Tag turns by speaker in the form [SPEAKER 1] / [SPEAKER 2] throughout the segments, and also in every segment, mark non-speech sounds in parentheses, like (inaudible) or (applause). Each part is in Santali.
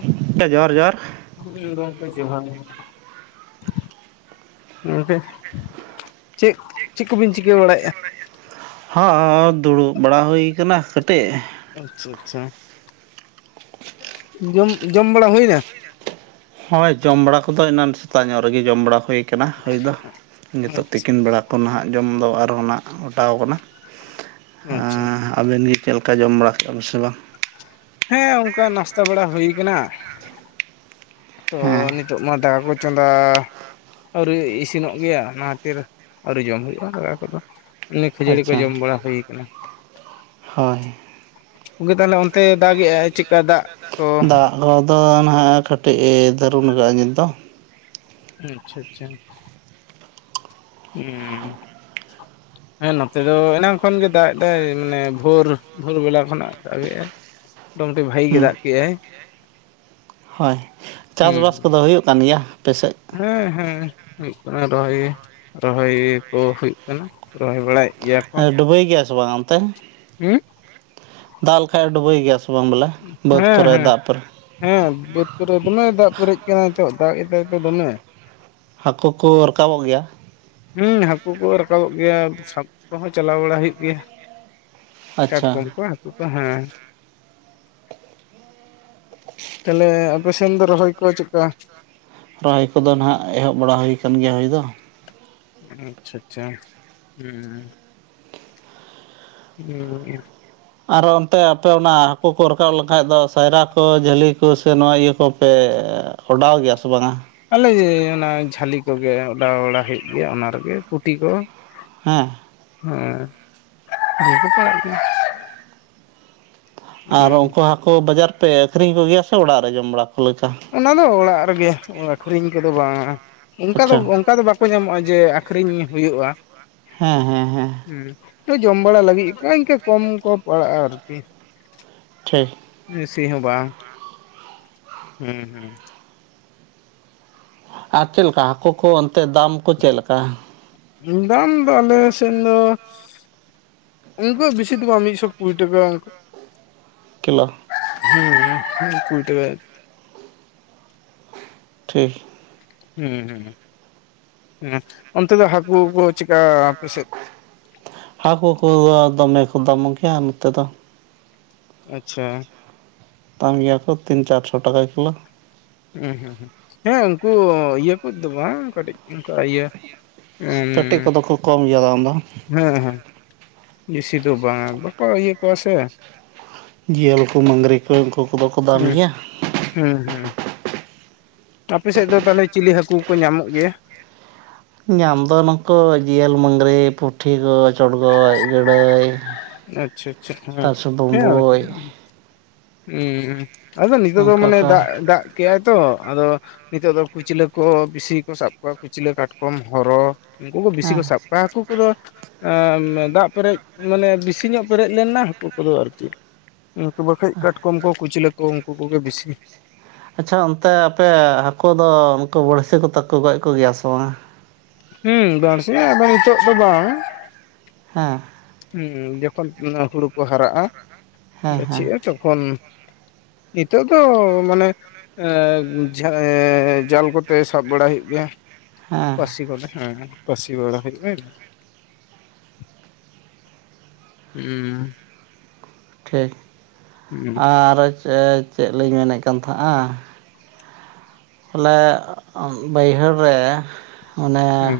[SPEAKER 1] (unintelligible) ᱡᱚᱦᱟᱨ ᱡᱚᱦᱟᱨ,
[SPEAKER 2] ᱦᱩᱭ ᱜᱚ‌ᱢᱠᱮ ᱡᱚᱦᱟᱨ ᱜᱚᱢᱠᱮ ᱪᱮᱫ ᱪᱮᱫ ᱠᱚᱵᱤᱱ ᱪᱤᱠᱟᱹ ᱵᱟᱲᱟᱭᱮᱫᱼᱟ?
[SPEAKER 1] ᱦᱚᱸ ᱫᱩᱲᱩᱵ ᱵᱟᱲᱟ ᱦᱩᱭ ᱠᱟᱱᱟ ᱠᱟᱹᱴᱤᱡ᱾
[SPEAKER 2] ᱟᱪᱪᱷᱟ ᱟᱪᱪᱷᱟ ᱡᱚᱢ ᱡᱚᱢ ᱵᱟᱲᱟ ᱦᱩᱭᱱᱟ?
[SPEAKER 1] ᱦᱚᱭ ᱡᱚᱢ ᱵᱟᱲᱟ ᱠᱚᱫᱚ ᱮᱱᱟᱱ ᱥᱮᱛᱟᱜ ᱧᱚᱜ ᱨᱮᱜᱮ ᱡᱚᱢ ᱵᱟᱲᱟ ᱦᱩᱭ ᱠᱟᱱᱟ ᱦᱳᱭ ᱫᱚ ᱱᱤᱛᱚᱜ
[SPEAKER 2] ᱟᱪᱪᱷᱟ
[SPEAKER 1] ᱛᱤᱠᱤᱱ ᱵᱮᱲᱟ ᱠᱚ ᱱᱟᱦᱟᱜ ᱡᱚᱢᱫᱚ ᱟᱨᱦᱚᱸ ᱱᱟᱜ ᱚᱴᱟᱣ ᱠᱟᱱᱟ
[SPEAKER 2] ᱟᱪᱪᱷᱟ ᱟᱪᱪᱷᱟ
[SPEAKER 1] ᱟᱵᱮᱱ ᱜᱤ ᱪᱮᱫ ᱞᱮᱠᱟ ᱡᱚᱢ ᱵᱟᱲᱟ ᱠᱮᱜᱼᱟ ᱵᱮᱱ ᱥᱮ ᱵᱟᱝ?
[SPEAKER 2] ᱦᱮᱸ ᱚᱱᱠᱟ ᱱᱟᱥᱛᱟ ᱵᱟᱲᱟ ᱦᱩᱭ ᱠᱟᱱᱟ ᱛᱚ
[SPEAKER 1] ᱦᱮᱸ
[SPEAKER 2] ᱱᱤᱛᱚᱜ ᱢᱟ ᱫᱟᱠᱟ ᱠᱚ ᱪᱚᱸᱫᱟ ᱟᱹᱣᱨᱤ ᱤᱥᱤᱱᱚᱜ ᱜᱮᱭᱟ ᱚᱱᱟ ᱠᱷᱟᱹᱛᱤᱨ ᱟᱹᱣᱨᱤ ᱡᱚᱢ ᱦᱩᱭᱩᱜᱼᱟ ᱫᱟᱠᱟ ᱠᱚᱫᱚ ᱾ ᱮᱢᱱᱤ ᱠᱷᱟᱹᱡᱟᱹᱲᱤ ᱠᱚ
[SPEAKER 1] ᱟᱪᱪᱷᱟ
[SPEAKER 2] ᱡᱚᱢ ᱵᱟᱲᱟ ᱦᱩᱭ ᱠᱟᱱᱟ᱾
[SPEAKER 1] ᱦᱳᱭ ᱾
[SPEAKER 2] ᱜᱚᱢᱠᱮ ᱛᱟᱦᱚᱞᱮ ᱚᱱᱛᱮ ᱫᱟᱜ ᱮᱟᱭ ᱪᱮᱫᱠᱟ ᱫᱟᱜ ᱠᱚ
[SPEAKER 1] ᱫᱟᱜ ᱠᱚᱫᱚ ᱱᱟᱦᱟᱸᱜ ᱠᱟᱹᱴᱤᱡᱼᱮ ᱫᱟᱹᱨᱩᱱ ᱠᱟᱜᱼᱟ ᱱᱤᱛ ᱫᱚ᱾
[SPEAKER 2] ᱟᱪᱪᱷᱟ ᱟᱪᱪᱷᱟ ᱾ (unintelligible) ᱦᱮᱸ ᱱᱚᱛᱮ ᱫᱚ ᱮᱱᱟᱝ ᱠᱷᱚᱱ ᱜᱮ ᱫᱟᱜ ᱮᱫᱟᱭ ᱢᱟᱱᱮ ᱵᱷᱳᱨ ᱵᱷᱳᱨ ᱵᱮᱞᱟ ᱠᱷᱚᱱᱟᱜ ᱫᱟᱜ ᱮᱟᱭ ᱾ ᱢᱚᱴᱟᱢᱩᱴᱤ ᱵᱷᱟᱜᱤ ᱜᱮ
[SPEAKER 1] ᱦᱮᱸ
[SPEAKER 2] ᱫᱟᱜ ᱠᱮᱜ-ᱟᱭ ᱾
[SPEAKER 1] ᱦᱳᱭ
[SPEAKER 2] ᱦᱩᱸ
[SPEAKER 1] ᱪᱟᱥᱵᱟᱥ
[SPEAKER 2] ᱦᱩᱸ
[SPEAKER 1] ᱠᱚᱫᱚ ᱦᱩᱭᱩᱜ ᱠᱟᱱ ᱜᱮᱭᱟ ᱟᱯᱮ ᱥᱮᱫ?
[SPEAKER 2] ᱦᱮᱸ ᱦᱮᱸ ᱦᱩᱭᱩᱜ ᱠᱟᱱᱟ ᱨᱚᱦᱚᱭ ᱨᱚᱦᱚᱭ ᱠᱚ ᱦᱩᱭᱩᱜ ᱠᱟᱱᱟ ᱨᱚᱦᱚᱭ ᱵᱟᱲᱟᱭ
[SPEAKER 1] ᱰᱩᱵᱟᱹᱭ ᱜᱮᱭᱟ ᱥᱮ ᱵᱟᱝ ᱚᱱᱛᱮ?
[SPEAKER 2] ᱦᱩᱸ
[SPEAKER 1] ᱫᱟᱜ ᱞᱮᱠᱷᱟᱡ ᱰᱩᱵᱟᱹ ᱜᱮᱭᱟ ᱥᱮ ᱵᱟᱝ ᱵᱚᱞᱮ ᱵᱟᱹᱫᱽ
[SPEAKER 2] ᱦᱮᱸ
[SPEAKER 1] ᱠᱚᱨᱮ
[SPEAKER 2] ᱦᱮᱸ
[SPEAKER 1] ᱫᱟᱜ ᱯᱚᱨᱮᱡ
[SPEAKER 2] ᱦᱮᱸ ᱵᱟᱹᱫᱽ ᱠᱚᱨᱮ ᱫᱚᱢᱮ ᱫᱟᱜ ᱯᱮᱨᱮᱡ ᱟᱠᱟᱱᱟ ᱱᱤᱛᱚᱜ ᱫᱟᱜ ᱮᱫᱟᱭ ᱛᱚ ᱫᱚᱢᱮ,
[SPEAKER 1] ᱦᱟᱹᱠᱩ ᱠᱚ ᱨᱟᱠᱟᱵᱚᱜ ᱜᱮᱭᱟ?
[SPEAKER 2] ᱦᱩᱸᱢ ᱦᱟᱹᱠᱩ ᱠᱚ ᱨᱟᱠᱟᱵᱚᱜ ᱜᱮᱭᱟ ᱥᱟᱵ ᱠᱚᱦᱚᱸ ᱪᱟᱞᱟᱣ ᱵᱟᱲᱟ ᱦᱩᱭᱩᱜ ᱜᱮᱭᱟ ᱾
[SPEAKER 1] ᱟᱪᱪᱷᱟ
[SPEAKER 2] ᱠᱟᱴᱠᱚᱢ ᱠᱚ ᱦᱟᱹᱠᱩ ᱠᱚ ᱦᱮᱸ, ᱛᱟᱦᱞᱮ ᱟᱯᱮ ᱥᱮᱱ ᱫᱚ ᱨᱚᱦᱚᱭ ᱠᱚ ᱪᱮᱫ ᱞᱮᱠᱟ?
[SPEAKER 1] ᱨᱚᱦᱚᱭ ᱠᱚᱫᱚ ᱱᱟᱦᱟᱸᱜ ᱮᱦᱚᱵ ᱵᱟᱲᱟ ᱦᱩᱭ ᱟᱠᱟᱱ ᱜᱮᱭᱟ ᱦᱳᱭ ᱫᱚ,
[SPEAKER 2] ᱟᱪᱪᱷᱟ ᱟᱪᱪᱷᱟ ᱦᱮᱸ (unintelligible)
[SPEAKER 1] ᱟᱨᱚ ᱚᱱᱛᱮ ᱟᱯᱮ ᱚᱱᱟ ᱦᱟᱹᱠᱩ ᱠᱚ ᱨᱟᱠᱟᱵ ᱞᱮᱱᱠᱷᱟᱡ ᱫᱚ ᱥᱟᱭᱨᱟ ᱠᱚ ᱡᱷᱟᱹᱞᱤ ᱠᱚ ᱥᱮ ᱱᱚᱣᱟ ᱤᱭᱟᱹ ᱠᱚᱯᱮ ᱚᱰᱟᱣ ᱜᱮᱭᱟ ᱥᱮ ᱵᱟᱝᱟ-ᱟ?
[SPEAKER 2] ᱟᱞᱮ ᱚᱱᱟ ᱡᱷᱟᱹᱞᱤ ᱠᱚᱜᱮ ᱚᱰᱟᱣ ᱵᱟᱲᱟ ᱦᱩᱭᱩᱜ ᱜᱮᱭᱟ ᱚᱱᱟ ᱨᱮᱜᱮ ᱯᱩᱴᱤ ᱠᱚ
[SPEAKER 1] ᱦᱮᱸ
[SPEAKER 2] ᱦᱮᱸ (unintelligible)
[SPEAKER 1] ᱟᱨ
[SPEAKER 2] ᱦᱩᱸ
[SPEAKER 1] ᱩᱱᱠᱩ ᱦᱟᱹᱠᱩ ᱵᱟᱡᱟᱨ ᱯᱮ ᱟᱹᱠᱷᱨᱤᱧ ᱠᱚ ᱜᱮᱭᱟ ᱥᱮ ᱚᱲᱟᱜ ᱨᱮ ᱡᱚᱢ ᱵᱟᱲᱟ? ᱠᱚ ᱞᱮᱠᱟ
[SPEAKER 2] ᱚᱱᱟ ᱫᱚ ᱚᱲᱟᱜ ᱨᱮᱜᱮ ᱟᱹᱠᱷᱨᱤᱧ ᱠᱚᱫᱚ ᱵᱟᱝ-ᱟ ᱚᱱᱠᱟ ᱫᱚ
[SPEAKER 1] ᱟᱪᱪᱷᱟ
[SPEAKER 2] ᱚᱱᱠᱟ ᱫᱚ ᱵᱟ ᱵᱟᱠᱚ ᱧᱟᱢᱚᱜᱼᱟ ᱡᱮ ᱟᱹᱠᱷᱨᱤᱧ ᱦᱩᱭᱩᱜᱼᱟ᱾
[SPEAKER 1] ᱦᱮᱸ ᱦᱮᱸ ᱦᱮᱸ᱾
[SPEAKER 2] ᱦᱩᱸ ᱛᱚ ᱡᱚᱢ ᱵᱟᱲᱟ ᱞᱟᱹᱜᱤᱫ ᱤᱱᱠᱟᱹ ᱠᱚᱢ ᱠᱚ ᱯᱟᱲᱟᱜᱼᱟ ᱟᱨᱠᱤ᱾
[SPEAKER 1] ᱴᱷᱤᱠ᱾
[SPEAKER 2] ᱵᱮᱥᱤ ᱦᱚᱸ ᱵᱟᱝ᱾ ᱦᱩᱸ ᱦᱩᱸ᱾
[SPEAKER 1] ᱟᱨ ᱪᱮᱫ ᱞᱮᱠᱟ ᱦᱟᱹᱠᱩ ᱠᱚ ᱚᱱᱛᱮ ᱫᱟᱢ ᱠᱚ ᱪᱮᱫ ᱞᱮᱠᱟ?
[SPEAKER 2] (unintelligible) ᱫᱟᱢ ᱫᱚ ᱟᱞᱮ ᱥᱮᱱ ᱫᱚ, ᱩᱱᱠᱩ ᱵᱤᱥᱤ ᱫᱚ ᱵᱟᱝ ᱢᱤᱫ ᱥᱚ ᱠᱩᱲᱤ ᱴᱟᱠᱟ᱾
[SPEAKER 1] ᱠᱮᱞᱳ᱾
[SPEAKER 2] ᱦᱮᱸ ᱦᱮᱸ (unintelligible)
[SPEAKER 1] ᱴᱷᱤᱠ᱾
[SPEAKER 2] ᱦᱩᱸ ᱦᱩᱸ ᱦᱮᱸ ᱚᱱᱛᱮ ᱫᱚ ᱦᱟᱹᱠᱩ ᱠᱚ ᱪᱮᱠᱟ ᱟᱯᱮ ᱥᱮᱫ?
[SPEAKER 1] ᱦᱟᱹᱠᱩ ᱠᱚ ᱫᱚᱢᱮ ᱠᱚ ᱫᱟᱢ ᱜᱮᱭᱟ ᱱᱚᱛᱮ ᱫᱚ᱾
[SPEAKER 2] ᱟᱪᱪᱷᱟ᱾
[SPEAKER 1] ᱫᱟᱢ ᱜᱮᱭᱟ ᱠᱚ ᱛᱤᱱ ᱪᱟᱨᱥᱚ ᱴᱟᱠᱟ ᱠᱤᱞᱳ᱾
[SPEAKER 2] ᱦᱩᱸ ᱦᱩᱸ ᱦᱮᱸ ᱩᱱᱠᱩ ᱤᱭᱟᱹ ᱠᱩᱡ ᱫᱚ ᱵᱟᱝ ᱠᱟᱹᱴᱤᱡᱼᱼ ᱤᱱᱠᱟ ᱤᱭᱟᱹ ᱩᱸ
[SPEAKER 1] ᱯᱮᱴᱤ ᱠᱚᱫᱚ ᱠᱚ ᱠᱚᱢ ᱜᱮᱭᱟ ᱫᱟᱢ ᱫᱚ
[SPEAKER 2] ᱦᱮᱸ ᱦᱮᱸ ᱵᱤᱥᱤ ᱫᱚ ᱵᱟᱝᱟ ᱵᱟᱠᱚ ᱤᱭᱟᱹ ᱠᱚᱣᱟ ᱥᱮᱼᱼ
[SPEAKER 1] ᱡᱤᱭᱟᱹᱞ ᱠᱚ ᱢᱟᱹᱜᱽᱨᱤ ᱠᱚ ᱩᱱᱠᱩ ᱠᱚᱫᱚ ᱠᱚ ᱫᱟᱢ
[SPEAKER 2] ᱦᱩᱸ
[SPEAKER 1] ᱜᱮᱭᱟ᱾
[SPEAKER 2] ᱦᱩᱸ ᱦᱩᱸ ᱟᱯᱮ ᱥᱮᱫ ᱫᱚ ᱛᱟᱦᱞᱮ ᱪᱤᱞᱤ ᱦᱟᱹᱠᱩ ᱠᱚ ᱧᱟᱢᱚᱜ ᱜᱮᱭᱟ?
[SPEAKER 1] ᱧᱟᱢ ᱫᱚ ᱱᱩᱠᱩ ᱡᱤᱭᱟᱹᱞ ᱢᱟᱹᱜᱽᱨᱤ, ᱯᱩᱴᱷᱤ ᱠᱚ ᱪᱚᱲᱜᱚᱡ, ᱜᱟᱹᱲᱟᱹᱭ
[SPEAKER 2] ᱟᱪᱪᱷᱟ ᱟᱪᱪᱷᱟ ᱦᱮᱸ
[SPEAKER 1] ᱛᱟᱨᱥᱚ
[SPEAKER 2] ᱦᱮᱸ ᱟᱞᱮ ᱥᱮᱫᱼᱼ
[SPEAKER 1] ᱵᱩᱢᱵᱩᱡ
[SPEAKER 2] ᱟᱫᱚ ᱱᱤᱛᱚᱜ ᱫᱚ
[SPEAKER 1] ᱚᱱᱠᱟ
[SPEAKER 2] ᱢᱟᱱᱮ
[SPEAKER 1] ᱠᱚ
[SPEAKER 2] ᱫᱟᱜ ᱫᱟᱜᱼᱼ ᱠᱮᱜᱟᱭ, ᱛᱚ ᱟᱫᱚ ᱱᱤᱛᱚᱜ ᱫᱚ ᱠᱩᱪᱞᱟᱹ ᱠᱚ ᱵᱤᱥᱤ ᱜᱮ ᱠᱚ ᱥᱟᱵ ᱠᱚᱣᱟ ᱠᱩᱪᱞᱟᱹ, ᱠᱟᱴᱠᱚᱢ, ᱦᱚᱨᱚ᱾ ᱩᱱᱠᱩ ᱠᱚ ᱵᱤᱥᱤ ᱠᱚ
[SPEAKER 1] ᱦᱮᱸ
[SPEAKER 2] ᱥᱟᱵ ᱠᱚᱣᱟ, ᱦᱟᱹᱠᱩ ᱠᱚᱫᱚ ᱟ ᱫᱟᱜ ᱯᱮᱨᱮᱡ ᱢᱟᱱᱮ ᱵᱤᱥᱼᱼ ᱵᱤᱥᱤ ᱧᱚᱜ ᱯᱮᱨᱮᱡ ᱞᱮᱱᱟ ᱦᱟᱹᱠᱩ ᱠᱚᱫᱚ ᱟᱨ ᱪᱤᱫ ᱩᱱᱠᱩ ᱵᱟᱠᱷᱟᱡ ᱠᱟᱴᱠᱚᱢ ᱠᱚ ᱠᱩᱪᱞᱟᱹ᱾ ᱠᱚ ᱩᱱᱠᱩ ᱠᱚᱜᱮ ᱵᱤᱥᱤᱼᱼ
[SPEAKER 1] ᱟᱪᱪᱷᱟ ᱚᱱᱛᱮ ᱟᱯᱮ ᱦᱟᱹᱠᱩ ᱫᱚ ᱩᱱᱠᱩ ᱵᱟᱹᱲᱥᱤ ᱠᱚᱛᱮ ᱠᱚ ᱜᱚᱡ ᱠᱚ ᱜᱮᱭᱟ ᱥᱮ ᱵᱟᱝᱼᱟ?
[SPEAKER 2] ᱦᱩᱸ ᱵᱟᱹᱲᱥᱤ ᱟᱫᱚ ᱱᱤᱛᱚᱜ ᱫᱚ ᱵᱟᱝ᱾
[SPEAKER 1] ᱦᱮᱸ᱾
[SPEAKER 2] ᱦᱮᱸ ᱡᱚᱠᱷᱚᱱ ᱱᱟᱜ ᱦᱩᱲᱩ ᱠᱚ ᱦᱟᱨᱟᱜᱼᱟ,
[SPEAKER 1] ᱦᱮᱸ ᱦᱮᱸ
[SPEAKER 2] ᱜᱟᱹᱪᱷᱤᱜ-ᱟ ᱛᱚᱠᱷᱚᱱ᱾ ᱱᱤᱛᱚᱜ ᱫᱚ ᱢᱟᱱᱮᱼᱼ ᱮ ᱡᱷᱟ ᱮ ᱡᱟᱞ ᱠᱚᱛᱮ ᱥᱟᱵ ᱵᱟᱲᱟ ᱦᱩᱭᱩᱜ ᱜᱮᱭᱟ᱾
[SPEAKER 1] ᱦᱮᱸ᱾
[SPEAKER 2] ᱯᱟᱹᱥᱤ ᱠᱚᱛᱮ ᱦᱮᱸ ᱯᱟᱹᱥᱤ ᱵᱟᱲᱟ ᱦᱮᱡ ᱵᱮᱱ᱾ ᱦᱮᱸ᱾
[SPEAKER 1] ᱴᱷᱤᱠ᱾ ᱟᱨ ᱪᱮᱫ, ᱪᱮᱫ ᱞᱤᱧ ᱢᱮᱱᱮᱫ ᱠᱟᱱ ᱛᱟᱦᱮᱫᱼᱟ? ᱯᱟᱹᱞᱮ ᱟᱢ ᱵᱟᱹᱭᱦᱟᱹᱲ ᱨᱮ ᱚᱱᱮᱼᱼ
[SPEAKER 2] ᱦᱩᱸ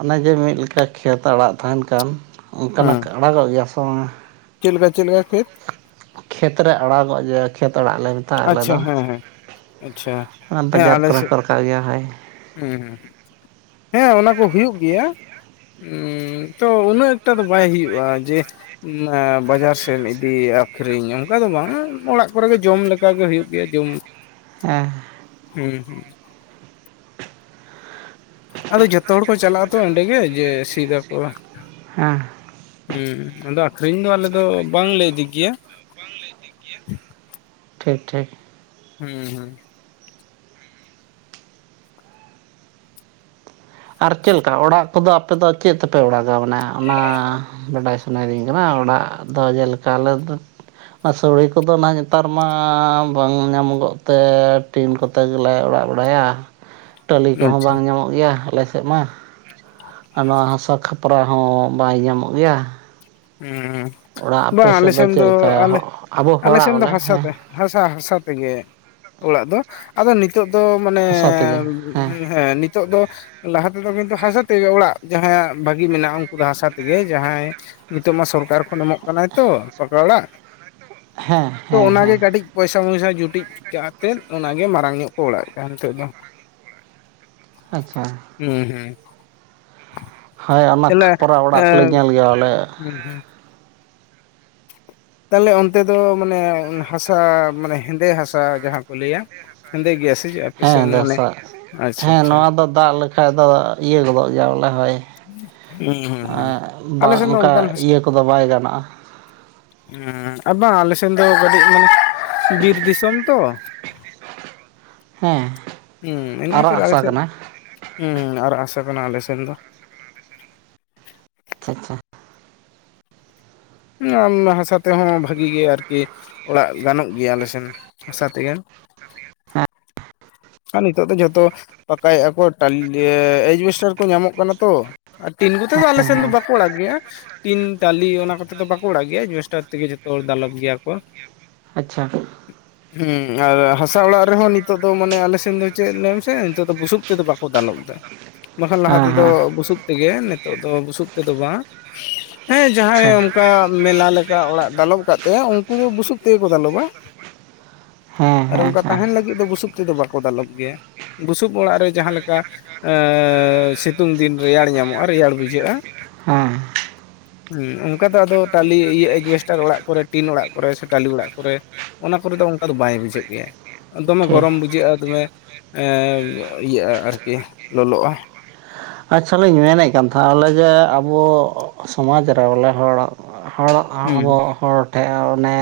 [SPEAKER 1] ᱚᱱᱮ ᱡᱮ ᱢᱤᱫ ᱞᱮᱠᱟ ᱠᱷᱮᱛ ᱟᱲᱟᱜ ᱛᱟᱦᱮᱱ ᱠᱟᱱ ᱚᱱᱠᱟᱱᱟᱜ
[SPEAKER 2] ᱦᱮᱸ
[SPEAKER 1] ᱟᱲᱟᱜᱚᱜ ᱜᱮᱭᱟ ᱥᱮ ᱵᱟᱝᱟ?
[SPEAKER 2] ᱪᱮᱫ ᱞᱮᱠᱟ ᱪᱮᱫ ᱞᱮᱠᱟ? (unintelligible)
[SPEAKER 1] ᱠᱷᱮᱛ ᱨᱮ ᱟᱲᱟᱜᱚᱜ-ᱟ ᱡᱮ, ᱠᱷᱮᱛ ᱚᱲᱟᱜ ᱞᱮ ᱢᱮᱛᱟᱜᱼᱟ ᱟᱞᱮ
[SPEAKER 2] ᱟᱪᱪᱷᱟ
[SPEAKER 1] ᱫᱚ᱾
[SPEAKER 2] ᱦᱮᱸ ᱦᱮᱸ ᱟᱪᱪᱷᱟ
[SPEAKER 1] ᱚᱱᱟ ᱵᱟᱡᱟᱨ
[SPEAKER 2] ᱟᱞᱮ
[SPEAKER 1] ᱠᱚ ᱨᱮ
[SPEAKER 2] ᱥᱮᱫ
[SPEAKER 1] ᱦᱚᱸᱠᱚ ᱨᱟᱠᱟᱵ ᱜᱮᱭᱟ ᱦᱳᱭ᱾
[SPEAKER 2] ᱦᱮᱸ, ᱦᱮᱸ ᱦᱮᱸ ᱚᱱᱟ ᱠᱚ ᱦᱩᱭᱩᱜ ᱜᱮᱭᱟ᱾ ᱦᱩᱸ ᱛᱚ ᱩᱱᱟᱹᱜ ᱴᱟ ᱫᱚ ᱵᱟᱭ ᱦᱩᱭᱩᱜᱼᱟ ᱡᱮ, ᱮ ᱵᱟᱡᱟᱨ ᱥᱮᱱ ᱤᱫᱤᱭᱟ ᱟᱹᱠᱷᱨᱤᱧ ᱚᱱᱠᱟ ᱫᱚ ᱵᱟᱝ ᱚᱲᱟᱜ ᱠᱚᱨᱮ ᱜᱮ ᱡᱚᱢ ᱞᱮᱠᱟ᱾ ᱚᱱᱠᱟ ᱜᱮ ᱦᱩᱭᱩᱜ ᱜᱮᱭᱟ ᱡᱚᱢ᱾
[SPEAKER 1] ᱦᱮᱸ
[SPEAKER 2] ᱦᱩᱸ ᱦᱩᱸ᱾ ᱟᱫᱚ ᱡᱷᱚᱛᱚ ᱦᱚᱲ ᱠᱚ ᱪᱟᱞᱟᱜ ᱟᱛᱚ ᱚᱸᱰᱮᱜᱮ ᱡᱮ ᱥᱤᱫᱟᱠᱚ᱾
[SPEAKER 1] ᱦᱮᱸ᱾
[SPEAKER 2] ᱦᱩᱸ ᱟᱫᱚ ᱟᱠᱷᱨᱤᱧ ᱫᱚ ᱟᱞᱮ ᱫᱚ ᱵᱟᱝᱞᱮ ᱤᱫᱤ ᱜᱮᱭᱟ᱾
[SPEAKER 1] ᱵᱟᱝ ᱞᱮ ᱤᱫᱤ ᱜᱮᱭᱟ᱾ ᱴᱷᱤᱠ ᱴᱷᱤᱠ᱾
[SPEAKER 2] ᱦᱩᱸ ᱦᱩᱸ᱾
[SPEAKER 1] ᱟᱨ ᱪᱮᱫ ᱞᱮᱠᱟ ᱚᱲᱟᱜ ᱠᱚᱫᱚ ᱟᱯᱮ ᱫᱚ ᱪᱮᱫ ᱛᱮᱯᱮ ᱚᱲᱟᱜᱟ? ᱢᱟᱱᱮ ᱚᱱᱟ ᱵᱟᱰᱟᱭ ᱥᱟᱱᱟᱭᱮᱫᱤᱧ ᱠᱟᱱᱟ ᱚᱲᱟᱜ ᱫᱚ ᱡᱮᱞᱮᱠᱟ ᱟᱞᱮ ᱚᱱᱟ ᱥᱳᱲᱮ ᱠᱚᱫᱚ ᱱᱟᱦᱟᱸᱜ ᱱᱮᱛᱟᱨ ᱢᱟ ᱵᱟᱝ ᱧᱟᱢᱚᱜᱚᱜ ᱛᱮ ᱴᱤᱱ ᱠᱚᱛᱮ ᱜᱮᱞᱮ ᱚᱲᱟᱜ ᱵᱟᱲᱟᱭᱟ, ᱴᱟᱹᱞᱤ
[SPEAKER 2] ᱦᱩᱸ
[SPEAKER 1] ᱠᱚᱦᱚᱸ
[SPEAKER 2] ᱟᱪᱪᱷᱟ
[SPEAKER 1] ᱵᱟᱝ ᱧᱟᱢᱚᱜ ᱜᱮᱭᱟ, ᱟᱞᱮ ᱮᱜ ᱢᱟ ᱟᱨ ᱱᱚᱣᱟ ᱦᱟᱥᱟ ᱠᱷᱟᱯᱨᱟ ᱦᱚᱸ ᱵᱟᱭ ᱧᱟᱢᱚᱜ ᱜᱮᱭᱟ᱾
[SPEAKER 2] ᱦᱩᱸ
[SPEAKER 1] ᱚᱲᱟᱜ ᱟᱯᱮ
[SPEAKER 2] ᱵᱟᱝ ᱟᱞᱮ
[SPEAKER 1] ᱥᱮᱫ
[SPEAKER 2] ᱥᱮᱱ ᱫᱚ
[SPEAKER 1] ᱪᱮᱫ ᱞᱮᱠᱟ
[SPEAKER 2] ᱟᱞ
[SPEAKER 1] ᱟᱵᱚ
[SPEAKER 2] ᱟᱞᱮ
[SPEAKER 1] ᱦᱚᱲᱟᱜ
[SPEAKER 2] ᱥᱮᱱ ᱫᱚ
[SPEAKER 1] ᱵᱚᱞᱮ
[SPEAKER 2] ᱦᱟᱥᱟ
[SPEAKER 1] ᱦᱮᱸ
[SPEAKER 2] ᱛᱮ, ᱦᱟᱥᱟ ᱦᱟᱥᱟ ᱛᱮᱜᱮ ᱚᱲᱟᱜ ᱫᱚ ᱟᱫᱚ, ᱱᱤᱛᱚᱜ ᱫᱚ ᱢᱟᱱᱮ
[SPEAKER 1] ᱦᱟᱥᱟ ᱛᱮᱜᱮ
[SPEAKER 2] ᱦᱮᱸ ᱱᱤᱛᱚᱜ ᱫᱚ ᱞᱟᱦᱟ ᱛᱮᱫᱚ ᱠᱤᱱᱛᱩ ᱦᱟᱥᱟ ᱛᱮᱜᱮ ᱚᱲᱟᱜ ᱡᱟᱦᱟᱸᱭᱟᱜ ᱵᱷᱟᱹᱜᱤ ᱢᱮᱱᱟᱜᱼᱟ ᱩᱱᱠᱩ ᱫᱚ ᱦᱟᱥᱟ ᱛᱮᱜᱮ, ᱡᱟᱦᱟᱸᱭ ᱱᱤᱛᱚᱜ ᱢᱟ ᱥᱚᱨᱠᱟᱨ ᱠᱷᱚᱱ ᱮᱢᱚᱜ ᱠᱟᱱᱟᱭ ᱛᱚ ᱯᱟᱠᱟ ᱚᱲᱟᱜ
[SPEAKER 1] ᱦᱮᱸ
[SPEAKER 2] ᱛᱚ
[SPEAKER 1] ᱦᱮᱸ
[SPEAKER 2] ᱚᱱᱟᱜᱮ
[SPEAKER 1] ᱦᱮᱸ
[SPEAKER 2] ᱠᱟᱹᱴᱤᱡ ᱯᱚᱭᱥᱟ ᱢᱚᱭᱥᱟ ᱡᱩᱴᱤᱡ ᱠᱟᱛᱮᱫ ᱚᱱᱟᱜᱮ ᱢᱟᱨᱟᱝ ᱧᱚᱜ ᱠᱚ ᱚᱲᱟᱜ ᱛᱟᱦᱮᱸ ᱱᱤᱛᱚᱜ ᱫᱚ᱾
[SPEAKER 1] ᱟᱪᱪᱷᱟ᱾
[SPEAKER 2] ᱦᱮᱸ ᱦᱮᱸ᱾
[SPEAKER 1] ᱦᱳᱭ ᱚᱱᱟ ᱠᱷᱟᱯᱚᱨᱟ ᱚᱲᱟᱜ ᱠᱚᱞᱮ ᱧᱮᱞ ᱜᱮᱭᱟᱞᱮ᱾
[SPEAKER 2] ᱦᱮᱸ ᱦᱮᱸ᱾ ᱛᱟᱦᱚᱞᱮ ᱚᱱᱛᱮ ᱫᱚ ᱢᱟᱱᱮ ᱦᱟᱥᱟ ᱢᱟᱱᱮ ᱦᱮᱸᱫᱮ ᱦᱟᱥᱟ ᱡᱟᱦᱟᱸ ᱠᱚ ᱞᱟᱹᱭᱟ, ᱦᱮᱸᱫᱮ ᱜᱮᱭᱟ ᱥᱮᱪᱮᱛ
[SPEAKER 1] ᱦᱮᱸ ᱫᱮ ᱥᱟᱜ ᱦᱮᱸ ᱱᱚᱣᱟ ᱫᱚ ᱫᱟᱜ ᱞᱮᱠᱷᱟᱡ ᱫᱚ ᱤᱭᱟᱹ ᱜᱚᱫᱚᱜ ᱜᱮᱭᱟ ᱵᱚᱞᱮ ᱦᱳᱭ᱾
[SPEAKER 2] ᱦᱩᱸ ᱦᱩᱸ ᱦᱩᱸ ᱟᱞᱮ
[SPEAKER 1] ᱵᱟᱝ
[SPEAKER 2] ᱥᱮᱱ ᱫᱚ
[SPEAKER 1] ᱚᱝᱠᱟ
[SPEAKER 2] ᱚᱱᱠᱟᱱ ᱦᱟᱥᱟ
[SPEAKER 1] ᱤᱭᱟᱹ ᱠᱚᱫᱚ ᱵᱟᱭ ᱜᱟᱱᱚᱜᱼᱟ᱾
[SPEAKER 2] ᱩᱸ ᱟᱫᱚ ᱟᱞᱮ ᱥᱮᱱ ᱫᱚ ᱠᱟᱹᱴᱤᱡ ᱢᱟᱱᱮ ᱵᱤᱨ ᱫᱤᱥᱚᱢ ᱛᱚ,
[SPEAKER 1] ᱦᱮᱸ
[SPEAKER 2] ᱦᱩᱸ ᱤᱱᱟᱹ
[SPEAKER 1] ᱟᱨᱟᱜ
[SPEAKER 2] ᱠᱷᱟᱛᱤᱨ ᱟᱞᱮ
[SPEAKER 1] ᱦᱟᱥᱟ
[SPEAKER 2] ᱥᱮᱫ
[SPEAKER 1] ᱠᱟᱱᱟ
[SPEAKER 2] ᱩᱸ ᱟᱨᱟᱜ ᱦᱟᱥᱟ ᱠᱟᱱᱟ ᱟᱞᱮᱥᱱ ᱫᱚ᱾
[SPEAKER 1] ᱪᱷᱟ ᱪᱷᱟ᱾
[SPEAKER 2] ᱟᱱᱱᱟ ᱦᱟᱥᱟ ᱛᱮᱦᱚᱸ ᱵᱷᱟᱜᱤ ᱜᱮ ᱟᱨᱠᱤ ᱚᱲᱟᱜ ᱜᱟᱱᱚᱜ ᱜᱮᱭᱟ ᱟᱞ ᱥᱮᱱ ᱦᱟᱥᱟ ᱛᱮᱜᱮ᱾
[SPEAKER 1] ᱦᱮᱸᱜ?
[SPEAKER 2] ᱟᱨ ᱱᱤᱛᱚᱜ ᱫᱚ ᱡᱷᱚᱛᱚ ᱯᱟᱠᱟᱭᱮᱫᱼᱟ ᱠᱚ ᱴᱟᱞ ᱮᱭᱪᱵᱮᱥᱴᱟᱨ ᱠᱚ ᱧᱟᱢᱚᱜ ᱠᱟᱱᱟ ᱛᱚ, ᱟ ᱛᱤᱱ ᱜᱛ ᱫᱚ ᱟᱞ ᱥᱮᱱ ᱵᱟᱠᱚ ᱚᱲᱟᱜ ᱜᱮᱭᱟ᱾ ᱴᱤᱱ ᱴᱟᱞᱤ ᱚᱱᱟ ᱠᱚᱛᱮ ᱫᱚ ᱵᱟᱠᱚ ᱚᱲᱟᱜ ᱜᱮᱭᱟ ᱡᱮᱥᱴᱟᱨ ᱛᱮᱜᱮ ᱡᱷᱚᱛᱚ ᱦᱚᱲ ᱫᱟᱞᱚᱵ ᱜᱮᱭᱟ ᱠᱚ᱾
[SPEAKER 1] ᱟᱪᱪᱷᱟ᱾
[SPEAKER 2] ᱩᱸ ᱟᱨ ᱦᱟᱥᱟ ᱚᱲᱟᱜ ᱨᱮᱦᱚᱸ ᱱᱤᱛᱳᱜ ᱫᱚ ᱢᱟᱱᱮ ᱟᱞᱮ ᱥᱮᱱ ᱫᱚ ᱪᱮᱫ ᱞᱮᱭ ᱢᱮᱥᱮ ᱱᱤᱛᱚᱜ ᱫᱚ ᱵᱩᱥᱩᱵ ᱛᱮᱫᱚ ᱵᱟᱠᱚ ᱫᱟᱞᱚᱵ ᱫᱟ, ᱵᱟᱝᱠᱷᱟᱱ ᱞᱟᱦᱟ
[SPEAKER 1] ᱦᱮᱸ ᱦᱮᱸ ᱦᱮᱸ ᱟᱪᱪᱷᱟ ᱦᱮᱸ ᱦᱮᱸ
[SPEAKER 2] ᱛᱮᱫᱚ ᱵᱩᱥᱩᱵ ᱛᱮᱜᱮ ᱱᱤᱛᱚᱜ ᱫᱚ ᱵᱩᱥᱩᱵ ᱛᱮᱫᱚ ᱵᱟᱝ, ᱦᱮᱸ ᱡᱟᱦᱟᱸᱭ
[SPEAKER 1] ᱟᱪᱪᱷᱟ
[SPEAKER 2] ᱚᱱᱠᱟ ᱢᱮᱞᱟ ᱞᱮ ᱠᱟ ᱚᱲᱟᱜ ᱫᱟᱞᱚᱵ ᱠᱟᱫ ᱛᱟᱭᱟ ᱩᱱᱠᱩ ᱫᱚ ᱵᱩᱥᱩᱵ ᱛᱮᱜᱮ ᱠᱚ ᱫᱟᱞᱚᱵᱟ᱾
[SPEAKER 1] ᱦᱮᱸ
[SPEAKER 2] ᱟᱨ
[SPEAKER 1] ᱦᱮᱸ
[SPEAKER 2] ᱚᱱᱠᱟ
[SPEAKER 1] ᱦᱮᱸ
[SPEAKER 2] ᱛᱟᱦᱮᱸᱱ ᱞᱟᱹᱜᱤᱫ ᱫᱚ ᱵᱩᱥᱩᱵ ᱛᱮᱫᱚ ᱵᱟᱠᱚ ᱫᱟᱞᱚᱵ ᱜᱮᱭᱟ, ᱵᱩᱥᱩᱵ ᱚᱲᱟᱜ ᱨᱮ ᱡᱟᱦᱟᱸ ᱞᱮᱠᱟ ᱮᱸ ᱥᱤᱛᱩᱝ ᱫᱤᱱ ᱨᱮᱭᱟᱲ ᱧᱟᱢᱚᱜᱼᱟ ᱨᱮᱭᱟᱲ ᱵᱩᱡᱷᱟᱹᱜᱼᱟ,
[SPEAKER 1] ᱦᱮᱸ
[SPEAKER 2] ᱦᱩᱸ ᱚᱱᱠᱟ ᱫᱚ ᱟᱫᱚ ᱴᱟᱞᱤ ᱤᱭᱟᱹ ᱮᱰᱵᱮᱥᱴᱟᱨ ᱚᱲᱟᱜ ᱠᱚᱨᱮ ᱴᱤᱱ ᱚᱲᱟᱜ ᱠᱚᱨᱮ ᱥᱮ ᱴᱟᱞᱤ ᱚᱲᱟᱜ ᱠᱚᱨᱮ ᱚᱱᱟ ᱠᱚᱨᱮᱫ ᱫᱚ ᱚᱝᱠᱟ ᱫᱚ ᱵᱟᱭ ᱵᱩᱡᱷᱟᱹᱜ ᱜᱮᱭᱟ, ᱫᱚᱢᱮ
[SPEAKER 1] ᱴᱷᱤᱠ
[SPEAKER 2] ᱜᱚᱨᱚᱢ ᱵᱩᱡᱷᱟᱹᱜᱼᱟ᱾ ᱫᱚᱢᱮ ᱮᱸᱻ ᱤᱭᱟᱹᱜᱼᱟ ᱟᱨᱠᱤ ᱞᱚᱞᱚᱜᱼᱟ᱾
[SPEAKER 1] ᱟᱪᱪᱷᱟ ᱞᱤᱧ ᱢᱮᱱᱮᱫ ᱠᱟᱱ ᱛᱟᱦᱮᱸᱜ ᱟᱞᱮ ᱡᱮ ᱟᱵᱚ ᱥᱚᱢᱟᱡᱽ ᱨᱮ ᱵᱚᱞᱮ ᱦᱚᱲ ᱦᱚᱲ
[SPEAKER 2] ᱦᱩᱸ
[SPEAKER 1] ᱟᱵᱚ ᱦᱚᱲ ᱴᱷᱮᱡ ᱚᱱᱮ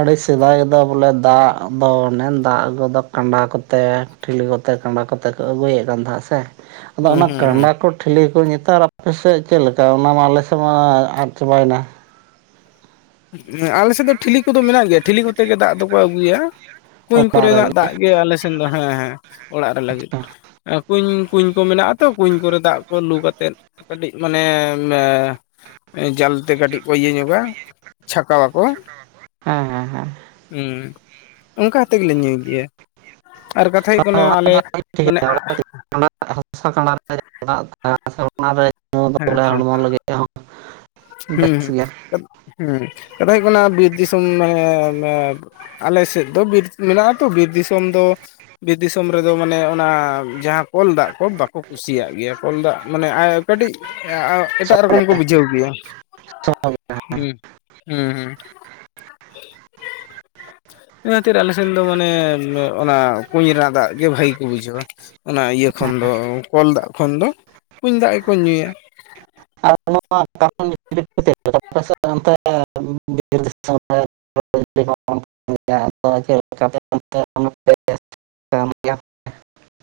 [SPEAKER 1] ᱟᱹᱰᱤ ᱥᱮᱫᱟᱭ ᱫᱚ ᱵᱚᱞᱮ ᱫᱟᱜ ᱫᱚ ᱚᱱᱮ ᱫᱟᱜ ᱟᱜᱩ ᱫᱚ ᱠᱟᱸᱰᱟ ᱠᱚᱛᱮ ᱴᱷᱤᱞᱤ ᱠᱚᱛᱮ, ᱠᱟᱸᱰᱟ ᱠᱚᱛᱮ ᱠᱚ ᱟᱹᱜᱩᱭᱮᱫ ᱠᱟᱱ ᱛᱟᱦᱮᱸᱫ ᱥᱮ, ᱟᱫᱚ
[SPEAKER 2] ᱦᱩᱸ
[SPEAKER 1] ᱚᱱᱟ
[SPEAKER 2] ᱦᱩᱸ
[SPEAKER 1] ᱠᱟᱸᱰᱟ ᱠᱚ, ᱴᱷᱤᱞᱤ ᱠᱚ ᱱᱮᱛᱟᱨ ᱟᱯᱮ ᱥᱮᱫ ᱪᱮᱫ ᱞᱮᱠᱟ ᱚᱱᱟ ᱢᱟ ᱟᱞᱮ ᱥᱮᱫ ᱢᱟ ᱟᱫ ᱪᱟᱵᱟᱭᱮᱱᱟ᱾
[SPEAKER 2] ᱟᱞᱮ ᱥᱮᱫ ᱫᱚ ᱴᱷᱤᱞᱤ ᱠᱚᱫᱚ ᱢᱮᱱᱟᱜ ᱜᱮᱭᱟ, ᱴᱷᱤᱞᱤ ᱠᱚᱛᱮ ᱜᱮ ᱫᱟᱜ ᱫᱚᱠᱚ ᱟᱹᱜᱩᱭᱟ᱾ ᱠᱩᱧ
[SPEAKER 1] ᱚᱲᱟᱜ ᱨᱮ
[SPEAKER 2] ᱠᱚᱨᱮᱱᱟᱜ ᱫᱟᱜ ᱜᱮ ᱟᱞᱮ ᱥᱮᱱ ᱫᱚ ᱦᱮᱸ ᱦᱮᱸ ᱚᱲᱟᱜ ᱨᱮ ᱞᱟᱜᱤᱫ᱾ ᱮᱸ ᱠᱩᱧ ᱠᱩᱧ ᱠᱚ ᱢᱮᱱᱟᱜᱼᱟ ᱛᱚ ᱠᱩᱧ ᱠᱚᱨᱮ ᱫᱟᱜ ᱠᱚ ᱞᱩ ᱠᱟᱛᱮᱫ ᱠᱟᱹᱴᱤᱡ ᱢᱟᱱᱮ, ᱮᱸ ᱡᱟᱞᱛᱮ ᱠᱟᱹᱴᱤᱡ ᱠᱚ ᱤᱭᱟᱹ ᱧᱚᱜᱟ ᱪᱷᱟᱠᱟᱣᱟ
[SPEAKER 1] ᱪᱷᱟᱞᱟᱣ ᱟᱠᱚ᱾ ᱦᱮᱸ ᱦᱮᱸ ᱦᱮᱸ᱾
[SPEAKER 2] ᱩᱸᱻ, ᱚᱝᱠᱟ ᱠᱟᱛᱮ ᱜᱮᱞᱮ ᱧᱩᱭ ᱜᱮᱭᱟ᱾ ᱟᱨ ᱠᱟᱛᱷᱟ ᱦᱩᱭᱩᱜ ᱠᱟᱱᱟ ᱟᱞᱮ, ᱢᱟᱱᱮ
[SPEAKER 1] ᱚᱱᱟ ᱦᱟᱸᱥᱟ ᱠᱟᱰᱟ ᱨᱮ (inaudible) ᱚᱱᱟᱨᱮ
[SPEAKER 2] ᱦᱮᱸ
[SPEAKER 1] (inaudible)
[SPEAKER 2] ᱦᱮᱸ
[SPEAKER 1] ᱦᱚᱲᱢᱚ ᱞᱟᱹᱜᱤᱫ ᱦᱚᱸ
[SPEAKER 2] ᱦᱩᱸ
[SPEAKER 1] ᱵᱮᱥ ᱜᱮᱭᱟ
[SPEAKER 2] ᱦᱩᱸ, (inaudible) ᱦᱩᱸ ᱠᱟᱛᱷᱟ ᱦᱩᱭᱩᱜ ᱠᱟᱱᱟ ᱵᱤᱨ ᱫᱤᱥᱚᱢ ᱢᱟᱱᱮ (inaudible) ᱟᱞᱮ ᱥᱮᱫ ᱫᱚ ᱵᱤᱨ ᱢᱮᱱᱟᱜᱼᱟ ᱛᱚ ᱵᱤᱨ ᱫᱤᱥᱚᱢ ᱫᱚ ᱵᱤᱨ ᱫᱤᱥᱚᱢ ᱨᱮᱫᱚ ᱢᱟᱱᱮ ᱚᱱᱟ ᱡᱟᱦᱟᱸ ᱠᱚᱞ ᱫᱟᱜ ᱠᱚ ᱵᱟᱠᱚ ᱠᱩ ᱠᱩᱥᱤᱭᱟᱜ ᱜᱮᱭᱟ ᱠᱚᱞ ᱫᱟᱜ ᱢᱟᱱᱮ ᱠᱟᱹᱴᱤᱡ ᱮᱴᱟᱜ ᱨᱚᱠᱚᱢ ᱠᱚ ᱵᱩᱡᱷᱟᱹᱣ ᱜᱮᱭᱟ᱾
[SPEAKER 1] ᱟᱨ
[SPEAKER 2] ᱦᱩᱸ ᱦᱩᱸ ᱦᱩᱸ᱾ ᱤᱱᱟᱹ ᱠᱷᱟᱛᱤᱨ ᱟᱞᱮ ᱥᱮᱱ ᱫᱚ ᱢᱟᱱᱮ ᱚᱱᱟ ᱠᱩᱧ ᱨᱮᱱᱟᱜ ᱫᱟᱜ ᱜᱮ ᱵᱷᱟᱜᱤ ᱠᱚ ᱵᱩᱡᱷᱟᱹᱣᱟ᱾ ᱚᱱᱟ ᱤᱭᱟᱹ ᱠᱷᱚᱱ ᱫᱚ ᱠᱚᱞ ᱫᱟᱜ ᱠᱷᱚᱱ ᱫᱚ, ᱠᱩᱧ ᱫᱟᱜ ᱜᱮᱠᱚ ᱧᱩᱭᱟ᱾
[SPEAKER 1] ᱟᱨ ᱱᱚᱣᱟ (inaudible) (inaudible) ᱥᱟᱢᱱᱮᱭᱟ